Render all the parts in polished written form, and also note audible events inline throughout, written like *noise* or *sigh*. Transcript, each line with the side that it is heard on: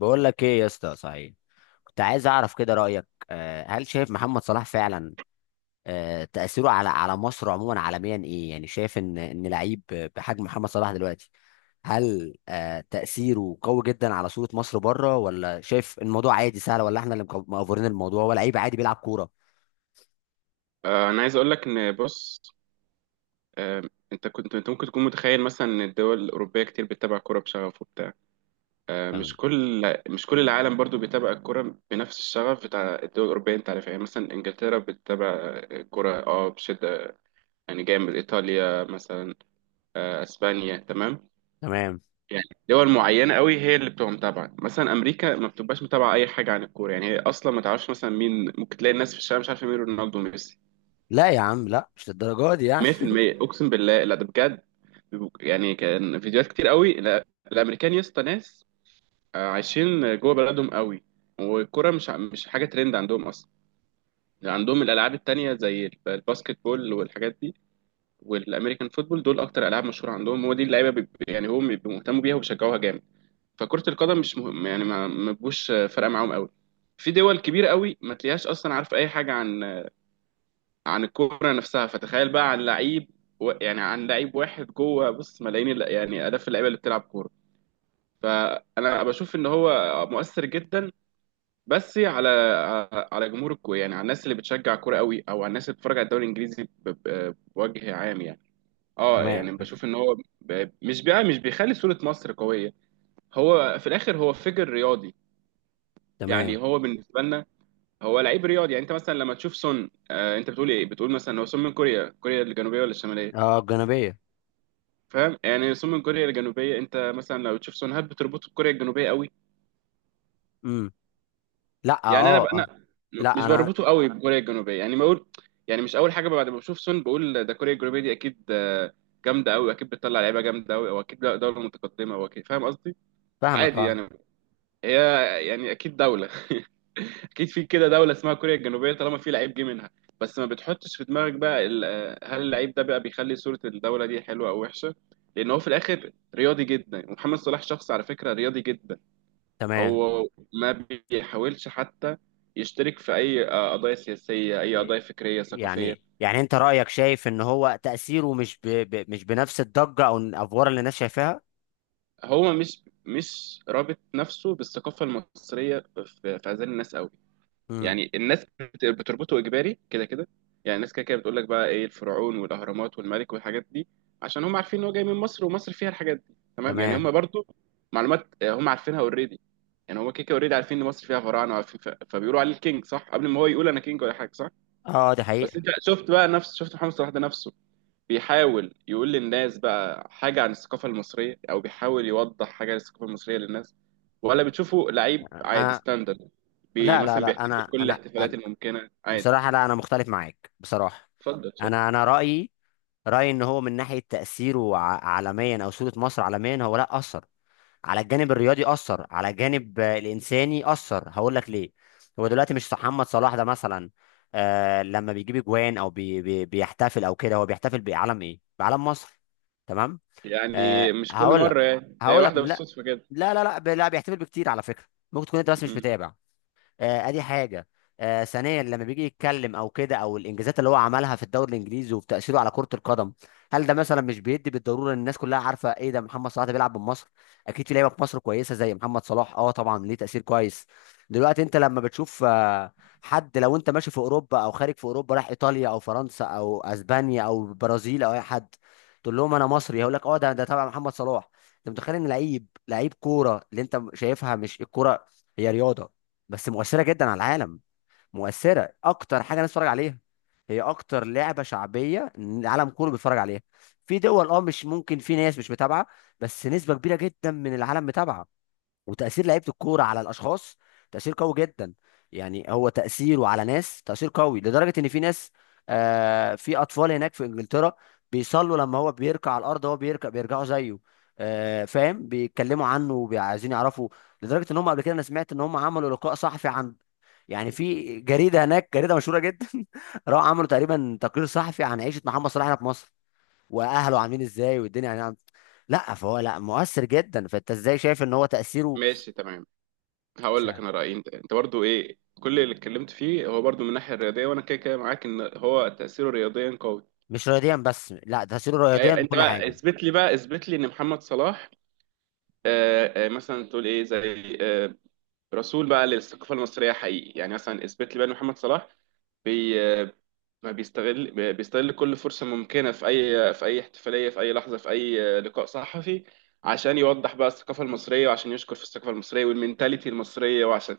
left: بقول لك ايه يا اسطى صحيح، كنت عايز اعرف كده رايك. هل شايف محمد صلاح فعلا تاثيره على مصر عموما عالميا ايه؟ يعني شايف ان لعيب بحجم محمد صلاح دلوقتي هل تاثيره قوي جدا على صوره مصر بره، ولا شايف الموضوع عادي سهل، ولا احنا اللي مأفورين الموضوع، هو لعيب عادي بيلعب كوره؟
right: انا عايز اقول لك ان بص. آه، انت كنت ممكن تكون متخيل مثلا ان الدول الاوروبيه كتير بتتابع كوره بشغف وبتاع. آه، مش
left: تمام.
right: كل مش كل العالم برضو بيتابع الكوره بنفس الشغف بتاع الدول الاوروبيه، انت عارف؟ يعني مثلا انجلترا بتتابع الكوره اه بشده، يعني جامد. ايطاليا مثلا، اسبانيا، تمام.
left: تمام.
right: يعني دول معينه قوي هي اللي بتبقى متابعه. مثلا امريكا ما بتبقاش متابعه اي حاجه عن الكوره، يعني هي اصلا ما تعرفش. مثلا مين؟ ممكن تلاقي الناس في الشارع مش عارفه مين رونالدو وميسي.
left: لا يا عم، لا، مش للدرجه دي يعني. *laughs*
right: 100% اقسم بالله، لا ده بجد، يعني كان فيديوهات كتير قوي. الامريكان يا اسطى ناس عايشين جوه بلدهم قوي، والكرة مش حاجه ترند عندهم اصلا. يعني عندهم الالعاب التانية زي الباسكت بول والحاجات دي، والامريكان فوتبول، دول اكتر العاب مشهوره عندهم، هو دي اللعيبه يعني هم بيبقوا مهتموا بيها وبيشجعوها جامد. فكره القدم مش مهم، يعني ما بيبقوش فارقه معاهم قوي. في دول كبيره قوي ما تلاقيهاش اصلا عارفه اي حاجه عن الكوره نفسها، فتخيل بقى عن لعيب، يعني عن لعيب واحد جوه. بص، ملايين يعني آلاف اللعيبه اللي بتلعب كوره، فانا بشوف ان هو مؤثر جدا بس على جمهور الكوره، يعني على الناس اللي بتشجع كوره قوي، او على الناس اللي بتتفرج على الدوري الانجليزي بوجه عام يعني. اه
left: تمام.
right: يعني بشوف ان هو مش بقى مش بيخلي صوره مصر قويه. هو في الاخر هو فيجر رياضي، يعني
left: تمام.
right: هو بالنسبه لنا هو لعيب رياضي. يعني انت مثلا لما تشوف سون، آه انت بتقول ايه؟ بتقول مثلا هو سون من كوريا، كوريا الجنوبيه ولا الشماليه؟
left: اه الجانبيه.
right: فاهم يعني؟ رسوم من كوريا الجنوبيه. انت مثلا لو تشوف سون هاب بتربطه بكوريا الجنوبيه قوي.
left: امم لا اه.
right: يعني انا بقى
left: اه
right: انا
left: لا
right: مش
left: انا.
right: بربطه قوي بكوريا الجنوبيه، يعني بقول، يعني مش اول حاجه بعد ما بشوف سون بقول ده كوريا الجنوبيه دي اكيد جامده قوي، اكيد بتطلع لعيبه جامده قوي، او اكيد دوله متقدمه، او اكيد فاهم قصدي؟
left: فاهمك
right: عادي
left: اه.
right: يعني. هي يعني اكيد دوله *laughs* اكيد في كده دوله اسمها كوريا الجنوبيه طالما في لعيب جه منها. بس ما بتحطش في دماغك بقى هل اللعيب ده بقى بيخلي صوره الدوله دي حلوه او وحشه؟ لان هو في الاخر رياضي جدا. محمد صلاح شخص على فكره رياضي جدا،
left: تمام.
right: هو ما بيحاولش حتى يشترك في اي قضايا سياسيه، اي قضايا فكريه ثقافيه.
left: يعني يعني انت رأيك شايف ان هو تأثيره مش مش بنفس الضجة او الافوار اللي الناس شايفاها.
right: هو مش رابط نفسه بالثقافه المصريه في اذهان الناس قوي.
left: امم.
right: يعني الناس بتربطه اجباري كده كده. يعني الناس كده كده بتقول لك بقى ايه، الفرعون والاهرامات والملك والحاجات دي، عشان هم عارفين ان هو جاي من مصر ومصر فيها الحاجات دي، تمام؟ يعني
left: تمام.
right: هم برضو معلومات هم عارفينها اوريدي. يعني هم كده كده اوريدي عارفين ان مصر فيها فراعنه وعارفين، ف... فبيقولوا عليه الكينج، صح؟ قبل ما هو يقول انا كينج ولا حاجه، صح.
left: اه دي
right: بس
left: حقيقة.
right: انت شفت بقى نفس، شفت محمد صلاح ده نفسه بيحاول يقول للناس بقى حاجة عن الثقافة المصرية، أو بيحاول يوضح حاجة عن الثقافة المصرية للناس، ولا بتشوفه لعيب عادي
left: انا.
right: ستاندرد
left: لا لا
right: مثلا
left: لا،
right: بيحتفل
left: انا
right: كل
left: انا
right: الاحتفالات الممكنة عادي؟
left: بصراحة، لا انا مختلف معاك بصراحة.
right: اتفضل اتفضل.
left: انا رأيي، رأيي ان هو من ناحية تأثيره عالميا او صورة مصر عالميا، هو لا أثر على الجانب الرياضي، اثر على الجانب الانساني، اثر. هقول لك ليه. هو دلوقتي مش محمد صلاح ده مثلا آه لما بيجيب اجوان او بي بي بيحتفل او كده، هو بيحتفل بعلم ايه؟ بعلم مصر. تمام. آه
right: يعني مش كل
left: هقول لك،
right: مرة، يعني هي
left: هقول لك
right: واحدة
left: لا.
right: بالصدفة كده.
left: بيحتفل بكتير على فكره، ممكن تكون انت بس مش
right: مم.
left: متابع. ادي حاجه. ثانيا، لما بيجي يتكلم او كده، او الانجازات اللي هو عملها في الدوري الانجليزي وتاثيره على كره القدم، هل ده مثلا مش بيدي بالضروره ان الناس كلها عارفه ايه ده؟ محمد صلاح ده بيلعب بمصر، اكيد في لعيبه في مصر كويسه زي محمد صلاح اه طبعا ليه تاثير كويس. دلوقتي انت لما بتشوف حد، لو انت ماشي في اوروبا او خارج في اوروبا، راح ايطاليا او فرنسا او اسبانيا او البرازيل او اي حد تقول لهم انا مصري، هيقول لك اه ده تبع محمد صلاح. انت متخيل ان لعيب، لعيب كوره اللي انت شايفها مش الكوره، هي رياضه بس مؤثره جدا على العالم. مؤثره، اكتر حاجه الناس بتتفرج عليها، هي اكتر لعبه شعبيه العالم كله بيتفرج عليها. في دول اه مش ممكن، في ناس مش متابعه، بس نسبه كبيره جدا من العالم متابعه. وتاثير لعيبه الكوره على الاشخاص تاثير قوي جدا. يعني هو تاثيره على ناس تاثير قوي لدرجه ان في ناس آه، في اطفال هناك في انجلترا بيصلوا لما هو بيركع على الارض، هو بيركع بيرجعوا زيه. آه فاهم، بيتكلموا عنه وعايزين يعرفوا، لدرجه ان هم قبل كده انا سمعت ان هم عملوا لقاء صحفي عن، يعني في جريده هناك جريده مشهوره جدا *laughs* راحوا عملوا تقريبا تقرير صحفي عن عيشه محمد صلاح هنا في مصر، واهله عاملين ازاي والدنيا يعني لا فهو لا مؤثر جدا، فانت ازاي شايف ان هو تاثيره؟
right: ماشي تمام.
left: مش
right: هقول لك
left: عارف.
right: أنا رأيي، أنت أنت برضو إيه كل اللي اتكلمت فيه هو برضو من الناحية الرياضية، وأنا كده كده معاك إن هو تأثيره رياضيا قوي.
left: مش رياضيا بس، لا تاثيره رياضيا
right: أيوة، أنت
left: بكل
right: بقى
left: حاجه.
right: اثبت لي بقى، اثبت لي إن محمد صلاح مثلا تقول إيه زي رسول بقى للثقافه المصريه حقيقي. يعني مثلا اثبت لي بقى ان محمد صلاح بي ما بيستغل بيستغل كل فرصه ممكنه في اي، في اي احتفاليه، في اي لحظه، في اي لقاء صحفي، عشان يوضح بقى الثقافه المصريه، وعشان يشكر في الثقافه المصريه والمنتاليتي المصريه، وعشان،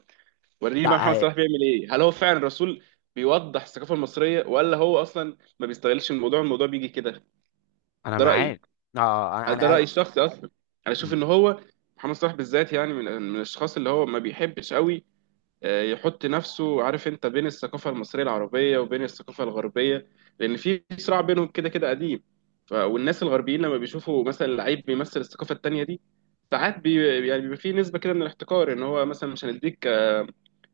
right: وريني بقى
left: لا
right: محمد
left: هي...
right: صلاح بيعمل ايه. هل هو فعلا رسول بيوضح الثقافه المصريه، ولا هو اصلا ما بيستغلش الموضوع، الموضوع بيجي كده؟
left: انا
right: ده رايي،
left: معاك. اه انا
right: ده
left: انا
right: رايي الشخصي اصلا. انا اشوف ان هو محمد صلاح بالذات يعني من الاشخاص اللي هو ما بيحبش قوي يحط نفسه، عارف انت، بين الثقافة المصرية العربية وبين الثقافة الغربية، لأن في صراع بينهم كده كده قديم. والناس الغربيين لما بيشوفوا مثلا لعيب بيمثل الثقافة التانية دي، ساعات يعني بيبقى في نسبة كده من الاحتكار، ان هو مثلا مش هنديك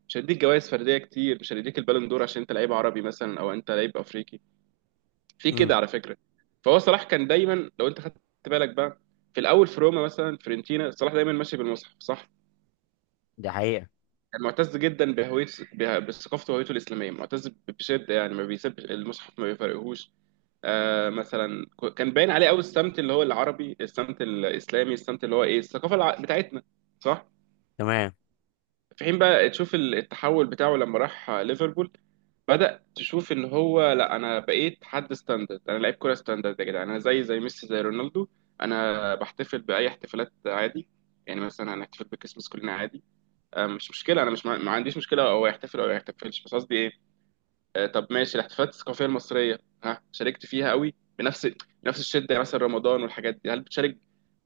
right: مش هنديك جوائز فردية كتير، مش هنديك البالون دور، عشان انت لعيب عربي مثلا، او انت لعيب افريقي. في
left: امم
right: كده على فكرة. فهو صلاح كان دايما، لو انت خدت بالك بقى، في الاول في روما مثلا، فيورنتينا، صلاح دايما ماشي بالمصحف، صح؟
left: دي حقيقة.
right: معتز جدا بهويته، بثقافته وهويته الاسلاميه، معتز بشده، يعني ما بيسيبش المصحف ما بيفرقهوش. آه مثلا كان باين عليه قوي السمت اللي هو العربي، السمت الاسلامي، السمت اللي هو ايه، الثقافه الع... بتاعتنا، صح؟
left: تمام.
right: في حين بقى تشوف التحول بتاعه لما راح ليفربول، بدأ تشوف ان هو لا، انا بقيت حد ستاندرد، انا لعيب كوره ستاندرد يا جدعان، انا زي، ميسي، زي رونالدو، انا بحتفل باي احتفالات عادي. يعني مثلا هنحتفل بكريسماس كلنا عادي، مش مشكله. انا مش ما عنديش مشكله هو يحتفل او ما يحتفلش، بس قصدي ايه، طب ماشي الاحتفالات الثقافيه المصريه ها شاركت فيها قوي بنفس، بنفس الشده؟ يعني مثلا رمضان والحاجات دي هل بتشارك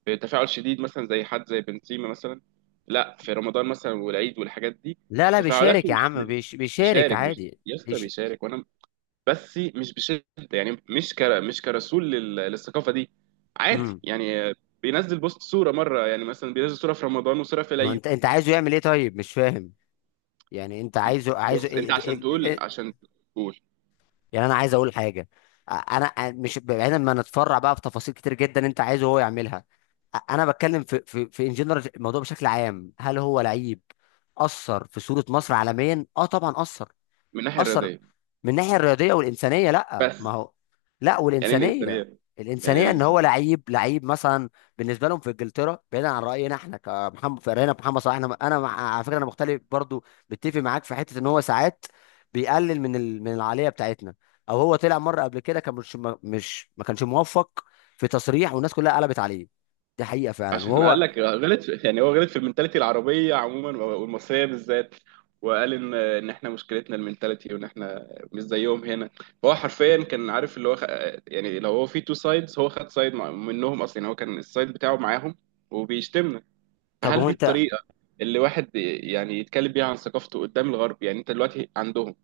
right: بتفاعل شديد مثلا زي حد زي بنزيما مثلا، لا، في رمضان مثلا والعيد والحاجات دي؟
left: لا لا، بيشارك
right: تفاعلاته
left: يا
right: مش،
left: عم، بيشارك
right: بيشارك،
left: عادي.
right: يا اسطى
left: بيش...
right: بيشارك، وانا، بس مش بشده. يعني مش كر... مش كرسول لل... للثقافه دي، عادي
left: امم.
right: يعني، بينزل بوست، صوره مره، يعني مثلا بينزل صوره في رمضان وصوره في
left: ما
right: العيد.
left: انت، انت عايزه يعمل ايه طيب؟ مش فاهم. يعني انت عايزه، عايزه
right: بص انت عشان تقول، عشان تقول
left: يعني انا عايز اقول حاجه. مش بعيدا ما نتفرع بقى في تفاصيل كتير جدا انت عايزه هو يعملها. انا بتكلم في ان جنرال الموضوع بشكل عام، هل هو لعيب اثر في صوره مصر عالميا؟ اه طبعا اثر.
right: من الناحيه
left: اثر
right: الرياضيه
left: من الناحيه الرياضيه والانسانيه. لا ما
right: بس.
left: هو، لا
right: يعني ايه
left: والانسانيه.
right: الانسانيه؟ يعني ايه
left: الانسانيه ان هو
right: الانسان؟
left: لعيب، لعيب مثلا بالنسبه لهم في انجلترا. بعيدا عن راينا احنا كمحمد فرقنا محمد صلاح، انا على فكره انا مختلف برضو، متفق معاك في حته ان هو ساعات بيقلل من من العاليه بتاعتنا، او هو طلع مره قبل كده كان مش ما- مش ما كانش موفق في تصريح والناس كلها قلبت عليه، دي حقيقه فعلا.
right: عشان
left: وهو
right: قال لك غلط في، يعني هو غلط في المنتاليتي العربيه عموما والمصريه بالذات، وقال ان احنا مشكلتنا المنتاليتي، وان احنا مش زيهم هنا. فهو حرفيا كان عارف اللي هو خ... يعني لو هو في تو سايدز هو خد سايد منهم اصلا، يعني هو كان السايد بتاعه معاهم وبيشتمنا.
left: طب
right: فهل
left: هو
right: دي
left: انت
right: الطريقه اللي واحد يعني يتكلم بيها عن ثقافته قدام الغرب؟ يعني انت دلوقتي عندهم،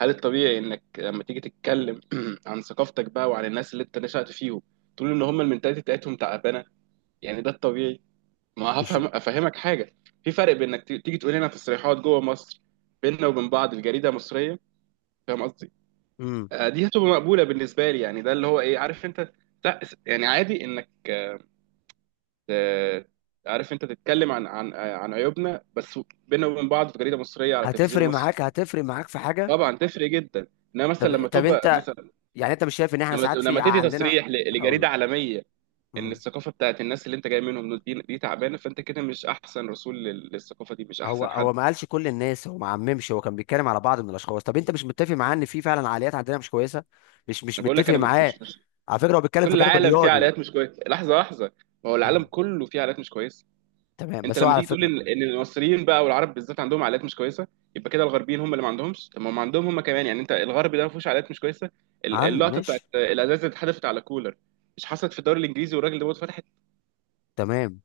right: هل الطبيعي انك لما تيجي تتكلم *clears throat* عن ثقافتك بقى وعن الناس اللي انت نشأت فيهم تقول ان هم المنتاليتي بتاعتهم تعبانه؟ يعني ده الطبيعي؟ ما
left: مش
right: هفهم افهمك حاجه، في فرق بين انك تيجي تقول لنا تصريحات جوه مصر بيننا وبين بعض، الجريده مصريه، فاهم قصدي؟
left: امم.
right: دي هتبقى مقبوله بالنسبه لي، يعني ده اللي هو ايه، عارف انت، تع- يعني عادي انك آه، عارف انت تتكلم عن عن عيوبنا بس بيننا وبين بعض في جريده مصريه على
left: هتفرق
right: تلفزيون مصري.
left: معاك، هتفرق معاك في حاجه؟
right: طبعا تفرق جدا، انما مثلا
left: طب
right: لما
left: طب
right: تبقى
left: انت
right: مثلا،
left: يعني انت مش شايف ان احنا
right: لما
left: ساعات في
right: لما تدي
left: عندنا؟
right: تصريح
left: هقول
right: لجريده
left: لك
right: عالميه ان
left: مم.
right: الثقافه بتاعت الناس اللي انت جاي منهم دول دي تعبانه، فانت كده مش احسن رسول للثقافه دي، مش
left: هو
right: احسن حد.
left: هو ما قالش كل الناس، هو ما عممش، هو كان بيتكلم على بعض من الاشخاص. طب انت مش متفق معاه ان في فعلا عقليات عندنا مش كويسه؟ مش مش
right: انا بقول لك
left: متفق
right: انا
left: معاه.
right: مش
left: على فكره هو بيتكلم
right: كل
left: في جانب
right: العالم فيه
left: الرياضي.
right: عائلات مش كويسه، لحظه لحظه، ما هو العالم
left: مم.
right: كله فيه عائلات مش كويسه.
left: تمام،
right: انت
left: بس هو
right: لما
left: على
right: تيجي تقول
left: فكره.
right: ان المصريين بقى والعرب بالذات عندهم عائلات مش كويسه، يبقى كده الغربيين هم اللي ما عندهمش؟ طب ما هم عندهم هم كمان، يعني انت الغرب ده ما فيهوش عائلات مش كويسه؟
left: عند
right: اللقطه بتاعت
left: مش.
right: الازاز اللي اتحدفت على كولر مش حصلت في الدوري الانجليزي والراجل ده فتح؟
left: تمام.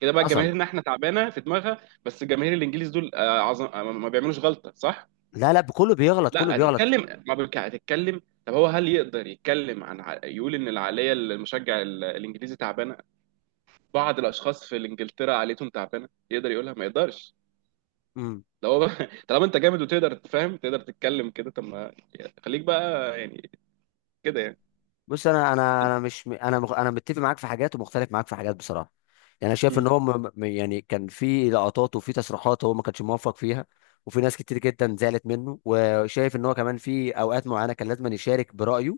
right: كده بقى
left: حصل.
right: جماهيرنا احنا تعبانه في دماغها، بس جماهير الانجليز دول عظم، ما بيعملوش غلطه؟ صح؟
left: لا لا، كله بيغلط، كله
right: لا
left: بيغلط.
right: هتتكلم ما بك... هتتكلم. طب هو هل يقدر يتكلم عن يقول ان العقليه المشجع الانجليزي تعبانه، بعض الاشخاص في انجلترا عقليتهم تعبانه، يقدر يقولها؟ ما يقدرش.
left: مم.
right: لو هو بقى- *laughs* طالما انت جامد وتقدر تفهم تقدر تتكلم كده، طب ما خليك بقى يعني، كده يعني.
left: بص، انا انا انا مش انا مغ- انا متفق معاك في حاجات ومختلف معاك في حاجات بصراحه. يعني انا شايف ان
right: مم.
left: هو يعني كان في لقطات وفي تصريحات هو ما كانش موفق فيها، وفي ناس كتير جدا زعلت منه، وشايف ان هو كمان في اوقات معينه كان لازم يشارك برايه.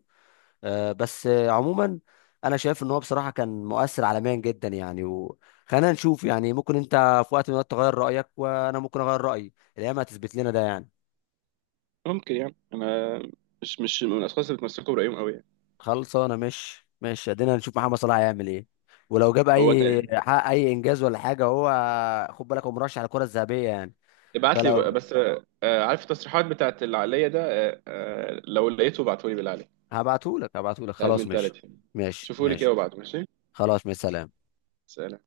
left: آه، بس آه، عموما انا شايف ان هو بصراحه كان مؤثر عالميا جدا يعني، وخلينا نشوف، يعني ممكن انت في وقت من الوقت تغير رايك، وانا ممكن اغير رايي، الايام هتثبت لنا ده يعني.
right: ممكن يعني. انا مش، مش من الاشخاص اللي بتمسكوا برايهم قوي يعني.
left: خلصانه، مش مش ادينا نشوف محمد صلاح هيعمل ايه، ولو جاب
right: هو
left: اي، حقق اي انجاز ولا حاجه. هو خد بالك هو مرشح على الكره الذهبيه يعني.
right: ابعت لي بقى،
left: فلو
right: بس عارف التصريحات بتاعت العقلية ده، لو لقيته ابعته لي بالله عليك،
left: هبعتهولك، هبعتهولك
right: بتاع
left: خلاص. ماشي،
right: المنتاليتي،
left: ماشي،
right: شوفوا لي كده
left: ماشي.
right: وابعته، ماشي؟
left: خلاص مع السلامة.
right: سلام.